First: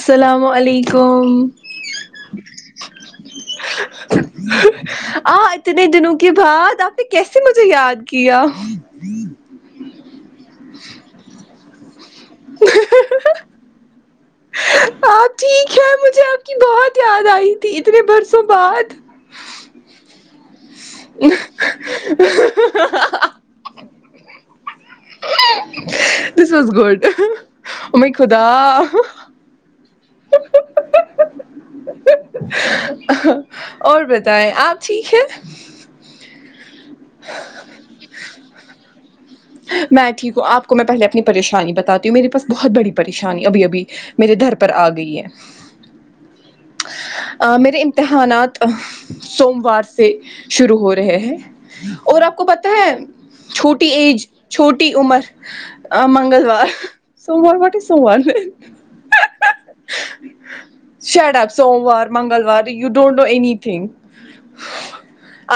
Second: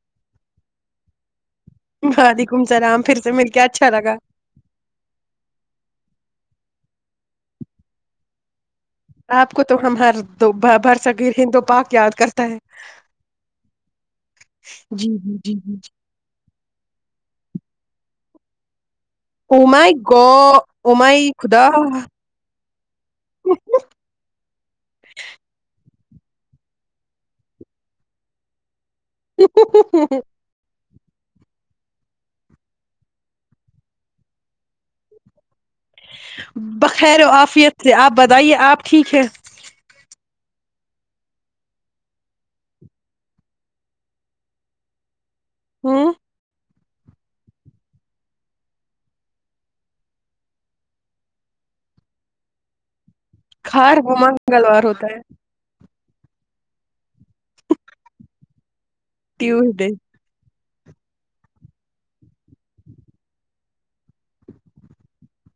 السلام علیکم وعلیکم سلام پھر سے مل کے اچھا لگا [inaudible] آ اتنے دنوں کے بعد آپ نے کیسے مجھے یاد کیا آپ کو تو ہم ہر بر صغیر ہندو پاک یاد کر تا ہے جی آپ جی جی جی ٹھیک ہے جی مجھے آپ کی بہت یاد آئی تھی اتنے برسوں بعد و مائی گ ا و مائی خدا ہا ہا ہا [inaudible] دس از گڈ و مائی خدا ہ ہ ہ ہں اور بتائیں آپ ٹھیک ہے بخیر و آفیت سے آپ بتائیے آپ ٹھیک ہے میں ٹھیک ہوں آپ کو میں پہلے اپنی پریشانی بتاتی ہوں میرے پاس بہت بڑی پریشانی ابھی ابھی میرے گھر پر آ گئی ہے ہوں ا میرے امتحانات سوموار سے شروع ہو رہے ہیں اور آپ کو پتا ہے چھوٹی ہر ایج منگلوار چھوٹی ہوتا ہے عمر ا منگلوار سووموار واٹ از سووموار ٹیوسڈے شڑ اپ سوموار منگلوار you don't do any thing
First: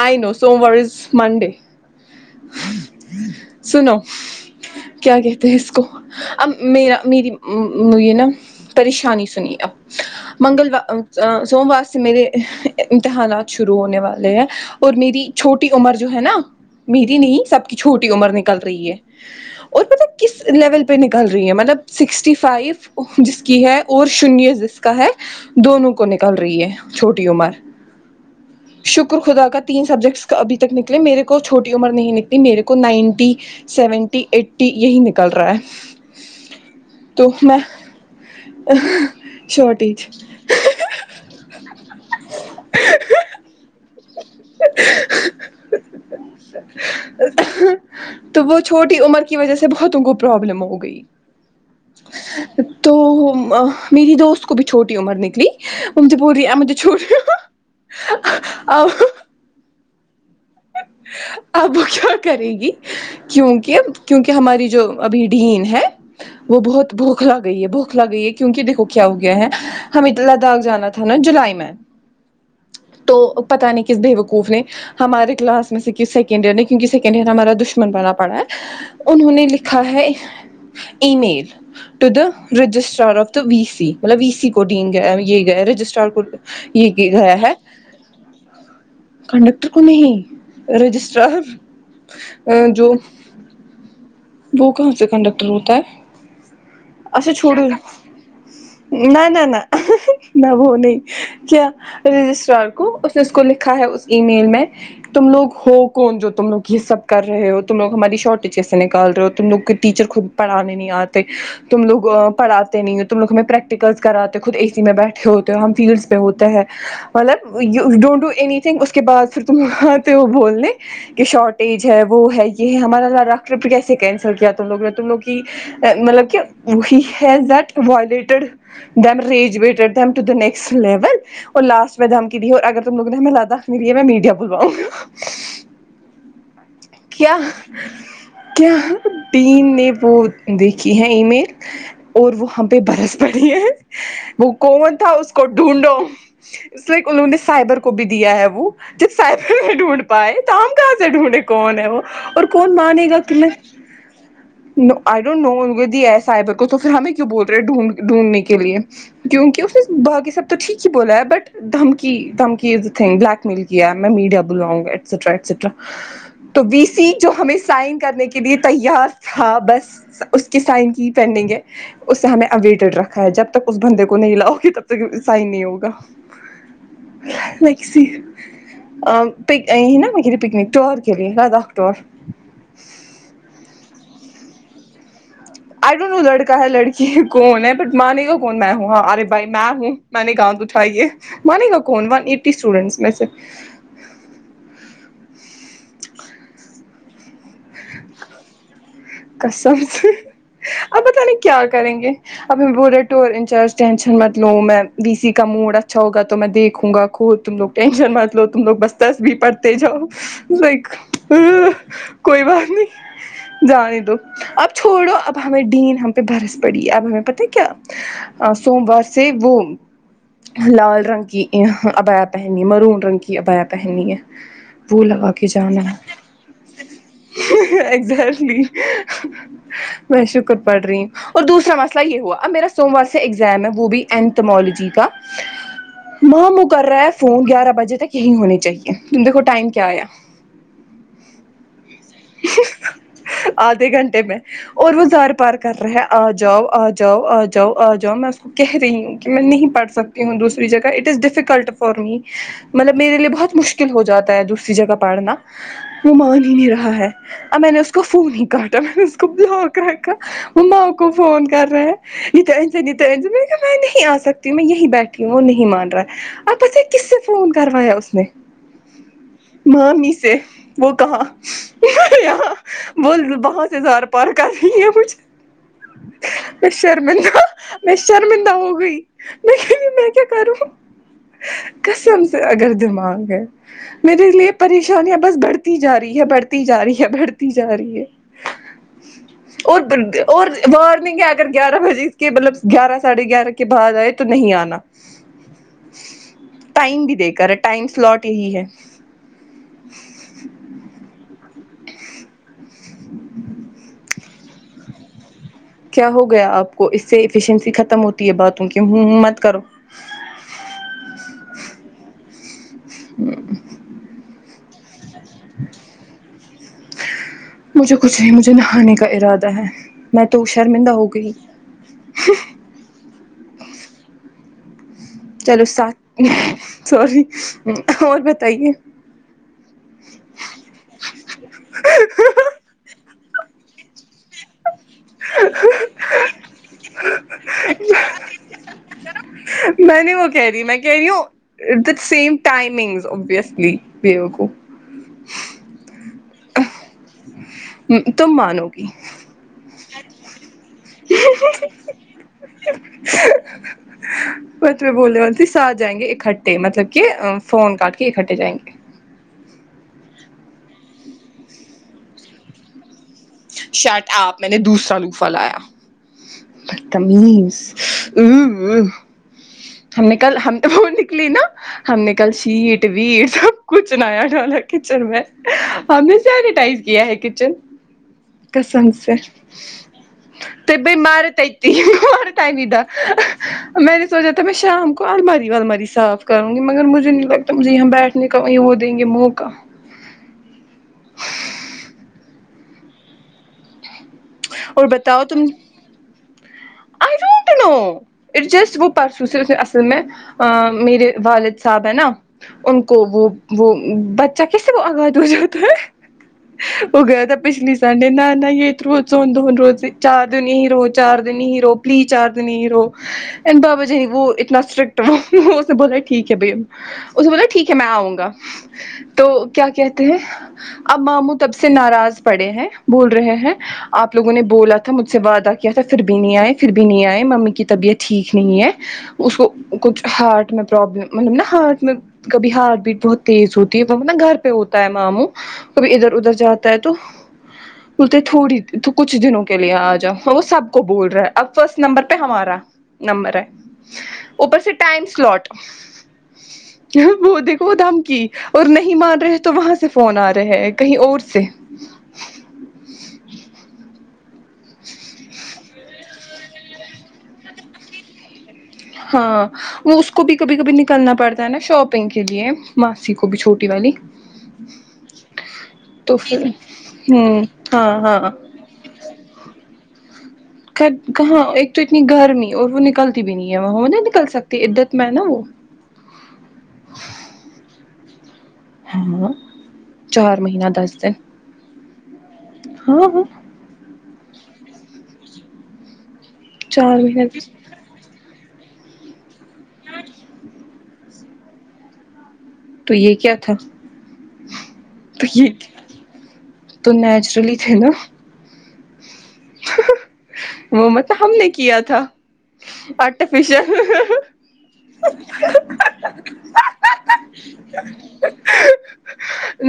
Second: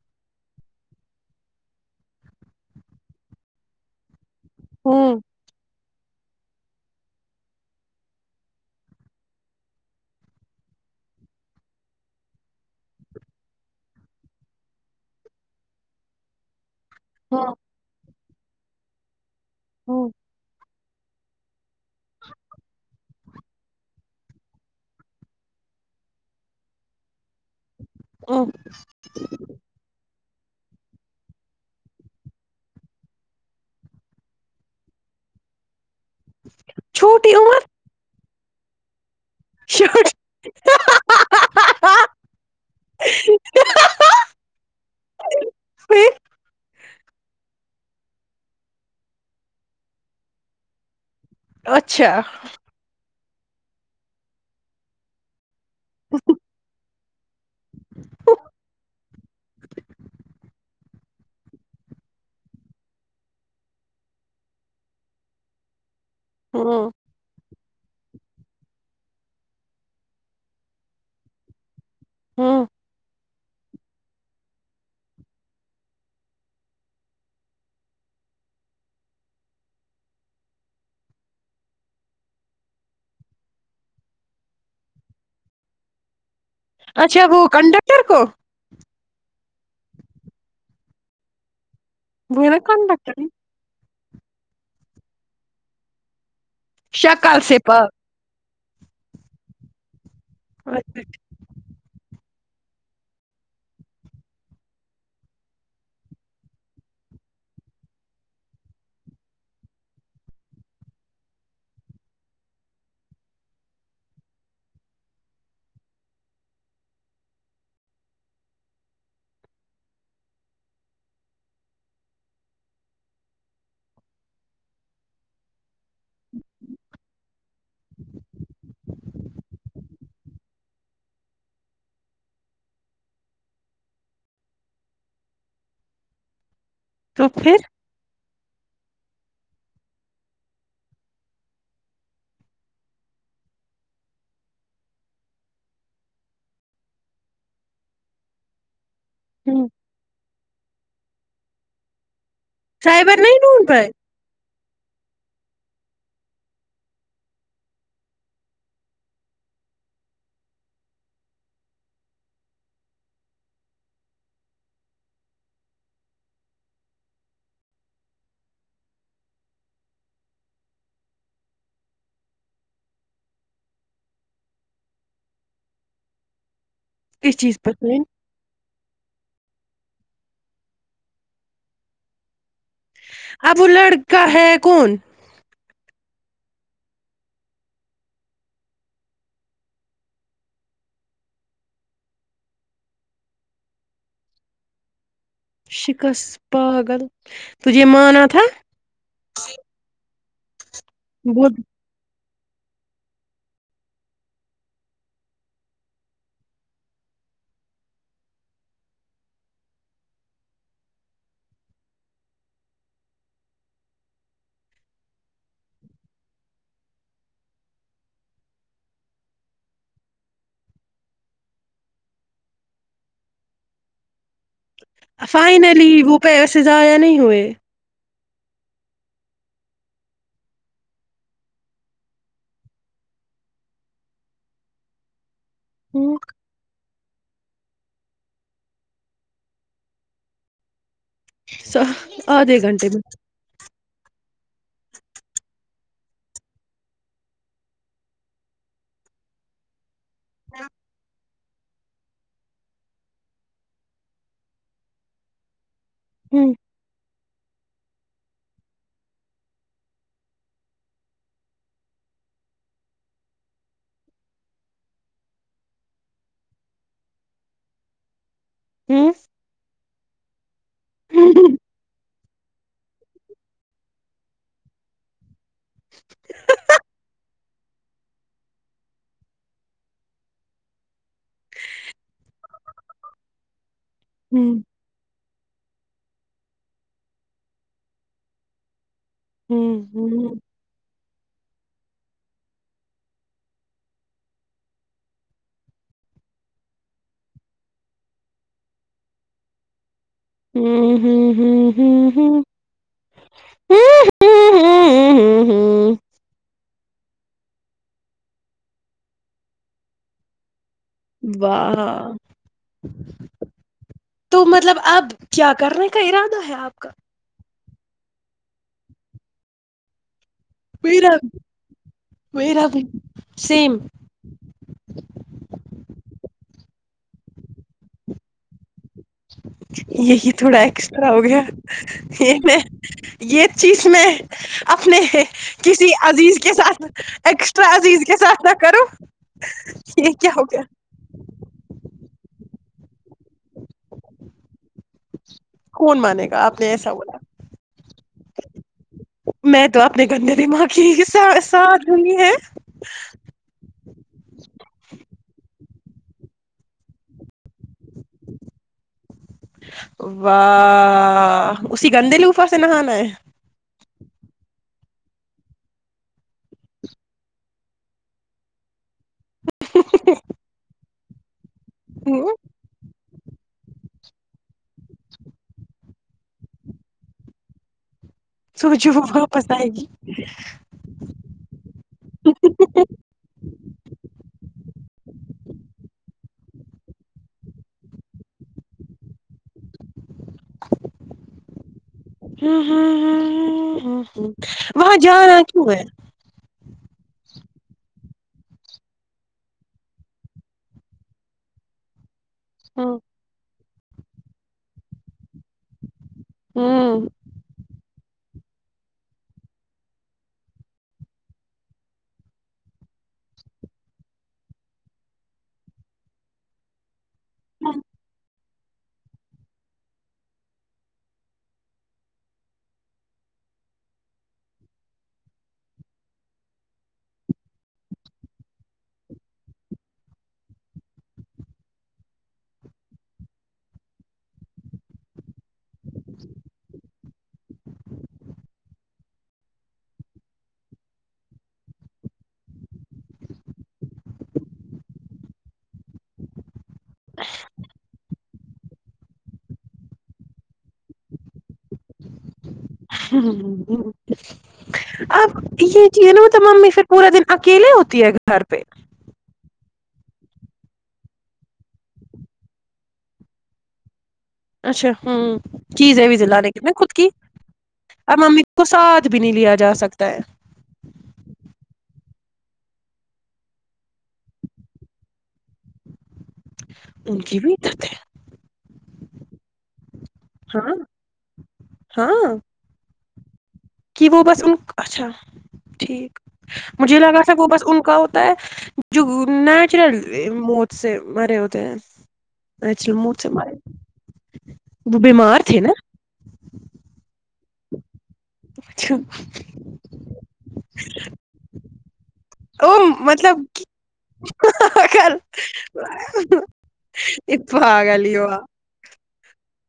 I know سووموار از منڈے سنو ہوں کیا کہتے ہیں اس کو اب ما میری یہ نا پریشانی سنیے آپ منگلوار ا سوموار سے میرے ہ امتحانات شروع ہونے والے ہیں اور میری چھوٹی عمر جو ہے نا میری نہیں ہوں سب کی چھوٹی عمر نکل رہی ہے اور ہو پتا کس لیول پہ نکل رہی ہیں مطلب سکسٹی فائیو جس کی ہے اور شنیہ جس کا ہے دونوں کو نکل رہی ہے چھوٹی عمر ہ شکر خدا کا تین سبجیکٹس ابھی تک نکلے میرے کو چھوٹی عمر نہیں نکلی میرے کو نائنٹی سیونٹی ایٹی یہی نکل رہا ہے تو چھوٹی میں اہ شاوٹ میں [unintelligible] تو وہ چھوٹی عمر کی وجہ سے بہتوں کو پرابلم ہو گئی اچھا تو م ہ میری دوست کو بھی چھوٹی عمر نکلی وہ مجھے بول رہی ہے آپ مجھے چھوڑ رہی ہو او اب وہ کیا کرے گی کیونکہ کیونکہ ہماری جو ابھی ڈین ہے وہ ہوں بہت بہت کوکھلا گئی ہے بوکھلا گئی ہے کیونکہ دیکھو کیا ہو گیا ہے ہمیں لداخ جانا تھا نا جولائی میں ہوں تو پتہ نہیں کس بیوقوف نے ہمارے کلاس میں سے کی سیکینڈ ایئر نے کیونکہ سیکنڈ ایئر ہمارا دشمن بنا پڑا ہے انہوں نے لکھا ہے email to the registrar of the V C مطلب وی سی کو ڈین گ یہ گئے رجسٹرار یہ کہ اچھا گیا وہ ہے کنڈکٹر کو کنڈکٹر کو نہیں وہ ہے نا رجسٹرار جو کنڈکٹر وہ کہاں سے کنڈکٹر ہوتا ہے اچھا شکل سے چھوڑو پاک نہ نہ نہ نہ وہ نہیں اچھا، کیا رجسٹرار کو اس نے اس کو لکھا ہے اس ای میل میں تم لوگ ہو کون جو تم لوگ یہ سب کر رہے ہو تم لوگ ہماری شارٹیج کیسے نکال رہے ہو تم لوگ کے ٹیچر خود پڑھانے نہیں آتے تم لوگ پڑھاتے نہیں تم لوگ ہمیں پریکٹیکلس کراتے خود اے سی میں بیٹھے ہوتے ہو ہم فیلڈس پہ ہوتے ہے مطلب ڈونٹ ڈو اینی تھنگ اس کے بعد پھر تم آتے ہو بولنے کہ شارٹیج ہے وہ ہے یہ ہے ہمارا لداخ ٹرپ کیسے کینسل کیا تھا لوگ نے تم لوگ کی مطلب کہ he has that violated then رریجویڈ them to the next level اور لاسٹ میں دھمکی دی ہے اور اگر تم لوگ نے ہمیں لداخ نہیں ہے میں میڈیا بلواؤگا تو کیا پھر کیا ڈین نے وہ دیکھی ہیں ای میل اور وہ ہم پہ برس پڑی ہے وہ کون تھا اس کو ڈھونڈو اس لے انہوں نے سائبر کو بھی دیا ہے وہ جس ہوں سائبر ڈھونڈ پائے تو ہم کہاں سے ڈھونڈے کون ہے وہ اور کون مانے سائبر گا نہیں تیں ڈھونڈ پائے نو آئی ڈونٹ نو ان دیا ہے سائبر کو تو پھر ہمیں کیوں بول رہے ہیں ڈھونڈ ڈھونڈنے کے لیے کیونکہ اس نے باقی سب تو ٹھیک ہی بولا ہے بٹ دھمکی دھمکی is the thing blackmail کیا ہے میں میڈیا بلاواؤں گا ایکسٹرا ایکسٹرا تو وی سی جو ہمیں سائن کرنے کے لیے تیار تھا بس اس کے سائن کی پینڈنگ ہے اس سے ہمیں اویڈڈ رکھا ہے جب تک اس بندے کو نہیں لاؤگی تب تک سائن نہیں ہوگا کس چیز پر لیٹس سی پک یہ نا میں گے پکنک ٹور گلیے لداخ ٹور اب وہ لڑکا ہے کون آئی ڈونٹ نو لڑکا ہے لڑکی کون ہے بٹ مانے گا کون میں ہوں ہاں ارے بھائی میں ہوں میں نے گانؤد اٹھائی یہ مانے گا کون ون ایٹی اسٹوڈینٹس میں سے شکس پاگل تجھے یہ مانا تھا قسم سے اب پتا نہیں وہ کیا کریں گے ابٹ انارج ٹینشن مت لوں میں ڈی س کا موڈ اچھا ہوگ تو میں دیکھوں گا خود تم لوگ ٹینشن مت لو تم لوگ بس تسبیح پڑھتے جاؤ لائک کوئی بات نہیں جا رہ دو اب چھوڑو اب ہمیں ڈین ہم پہ برس پڑی اب ہمیں پتہ ہے کیا ا سوموار سے وہ لال رنگ کی ابایاہ پہننی میرون رنگ کی ابایاہ پہننی ہے وہ لگا کے جانا فائنلی وہ پیسے ضائع نہیں ہوئے ایگزٹلی میں شکر پڑھ رہی ہوں اور دوسرا مسئلہ یہ ہوا اب میرا سوموار سے ایگزام ہے وہ بھی اینتھمالوجی کا ہوں ماں من کر رہا ہے فون گیارہ بجے تک یہی ہونے چاہیے تے کو ٹائم کیا آیا س آدھے گھنٹے میں آدھے گھنٹے میں اور وہ زار پار کر رہے آ جاؤ آ جاؤ آ جاؤ آ جاؤ میں کہہ رہی ہوں کہ میں نہیں پڑھ سکتی ہوں دوسری جگہ اٹ از ڈیفیکلٹ اور مطلب میرے لیے بہت مشکل ہو جاتا ہے دوسری جگہ پڑنا وہ مان ہوں ہی نہیں رہا ہے ا میں نے اس کو فون ہی کاٹا میں نے اس کو بلاک رکھا وہ ما کو فون کر رہے ہیں یہ [unintelligible] میں نہیں آ سکتی میں یہی بیٹھی ہوں وہ نہیں مان رہا اور توجہ کس سے فون کروایا اس نے ہوں ممی سے وہ کہا یہاں بول ضوبہ سے زار پار کر رہی ہے مجھے میں شرمندہ میں شرمندہ ہو گئی نہیں میں کیا کروں کسم سے اگر دماغ ہے میرے لیے ہوں پریشانیاں بس بڑھتی جا رہی ہے بڑھتی جا رہی ہے بڑھتی جا رہی ہے ہوں اور باند ہوں اور وارننگ ہے اگر گیارہ بجے اس کے مطلب گیارہ ساڑھے گیارہ کے بعد آئے تو نہیں آنا ٹائم بھی دیک کرا ٹائم سلٹ یہی ہے ہوں ہوں ہوں ہوں ہوں کیا ہو گیا آپ کو اس سے ایفیشنسی ختم ہوتی ہے باتوں کی ہ ہ مت کرو واہ تو مطلب اب کیا کرنے کا ارادہ ہے آپ کا مجھے کچھ نہیں مجھے نہانے کا ارادہ ہے میں تو شرمندہ ہو میرا گئی میرا بھی سیم چلو سات میں سوری اور بتائیے یہی تھوڑا ایکسٹرا ہو گیا یہ میں یہ چیز میں اپنے کسی عزیز کے ساتھ ایکسٹرا عزیز کے ساتھ نہ کرو میں یہ نہیں وہ کیا ہو کہہ گیا رہی میں کہرہی ہو ایدہ سیم ٹائمنگ ایسلی بیوقوف کون مانے گا آپ نے ایسا بولا تم مانو گی میں تو اپپنے گندے دماغ کی س ساتھ لونگی ہے بعد میں بولا وہ تیس ساتھ جائیں گے اکٹھے مطلب کہ فون کاٹ کے اکٹھے جائیں گے واہ اسی گندے لوفا سے نہانا ہے شرٹ آپ میں نے دوسرا لوفا لایا بتمیز و و ہم نے کل ہم تو وہ نکلی نا ہم نے ہ کل سیٹ ویت سب کچھ نیا ڈالا کچن میں ہم نے سینیٹائز کیا ہے کچن سوچو وہ واپس آئے گی [unintelligible] ب مار تتی مار میدا میں نے سوچا تو میں شام کو اللماری واللماری صاف کرو گی مگر مجھے نہیں لگتا مجھے یہاں بیٹھنے کا وو یہ دینگے موقع ہاں ہاں ہاں ہاں ہوں ہوں اور بتاؤ تم I don't know it just وہ پرسوں سے صرف اصل میں ا میرے والد صاحب ہیں نا ان کو وہ وہ بچہ کیسے وہ آگاد ہو جاتا ہے وہ گیا تھا پچھلی سنڈے نہ نہ یہ اتھر سون دھون روتے چار دن ہی رو چار دن یہی رہو پلیز چار دن یہی رہو بابا جی وہ اتنا اسٹرکٹ وہ اس نے بولا ٹھیک ہے بھائی اسنے بولا ٹھیک ہے میں آؤں گا تو کیا کہتے ہیں اب ماموں تب سے ناراض پڑے ہیں بول رہے ہیں آپ لوگوں نے بولا تھا مجھ سے وعدہ کیا تھا پھر بھی نیں آئے پھر بھی نیں آئے ممی کی طبیعت ٹھیک نہیں ہے اس کو کچھ ہارٹ میں پرابلم مطلب نا ہارٹ میں کبھی ہارٹ بیٹ بہت تیز ہوتی ہے وہ نا گھر پہ ہوتا ہے ماموں کبھی ادھر ادھر جاتا ہے تو بولتے تھوڑی تو کچھ دنوں کے لیے آ جاؤ وہ سب کو بول رہا ہے اب فرسٹ نمبر پہ ہمارا نمبر ہے اوپر سے ٹائم سلوٹ وہ دیکھو وہ دھمکی اور نہیں مان رہے تو وہاں سے فون آ رہے ہے کہیں اور سے ہ ہ ہ اب یہ ٹی نہیں ہوتا ممی پھر پورا دن اکیلے ہوتی ہے گھر پہ ہاں وہ اس کو بھی کبھی کبھی نکلنا پڑتا ہے نا شاپنگ کے لیے ماسی کو بھی چھوٹی والی اچھا ہوں چیزیں تو وزیں پھر لانے کی نہ خود کی ہوں ہاں اب ہاں ممی کو ساتھ بھی نہیں لیا جا سکتا ہے کہاں ایک تو اتنی گرمی اور وہ نکلتی بھی نہیں ہے وہ نہیں نکل سکتی عدت میں ہے نا وہ ان کی بھی عدت ہے ہاں چار مہینہ ہاں دس دن ہاں ہاں ہاں کہ وہ بس ان اچھا ٹھیک چار مجھے لگا تھا مہینہ وہ بس ان کا ہوتا ہے جو نیچرل موت سے مرے ہوتے ہیں تو نیچرل یہ موت سے کیا تھا مرے وہ تو بیمار یہ تھے نا تو نیچرل ہی تھے نا اچھا ہ ہ وہ مت ہم نے کیا تھا او مطلب آرٹیفیشیل ہ ہ ہ خیر ہ ایک پاگل ہی ہوا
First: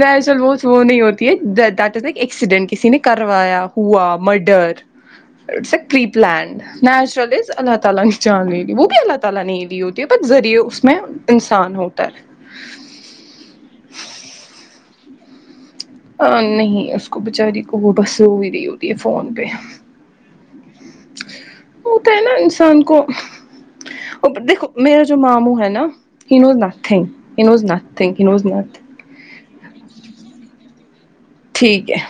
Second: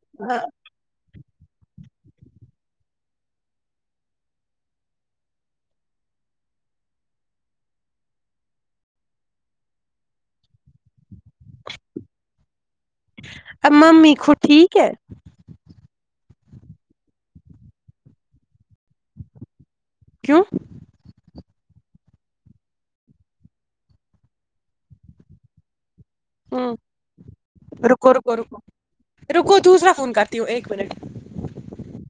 ویسے لوج وہ نہیں ہوتی ہے دیٹ از لائک ایکسیڈنٹ کسی نے کروایا ہوا murder it's a preplan naturals اللہ تعالی نے جان لی لی وہ بھی اللہ تعالی نے لی ہوتی ہے بٹ ذریعے اس میں انسان ہوتا ہے اب ممی خود ٹھیک ہے ہ نہیں اس کو بچاری کو وہ بس رو ہی رہی ہوتی ہے فون پہ کیوں ہوتا ہے نا انسان کو ا دیکھو میرا جو ماموں ہے نا he knows nothing he knows nothing رکو ہی رکو انوز رکو نتنگ رکو دوسرا فون کرتی ہوں ایک منٹ ٹھیک ہے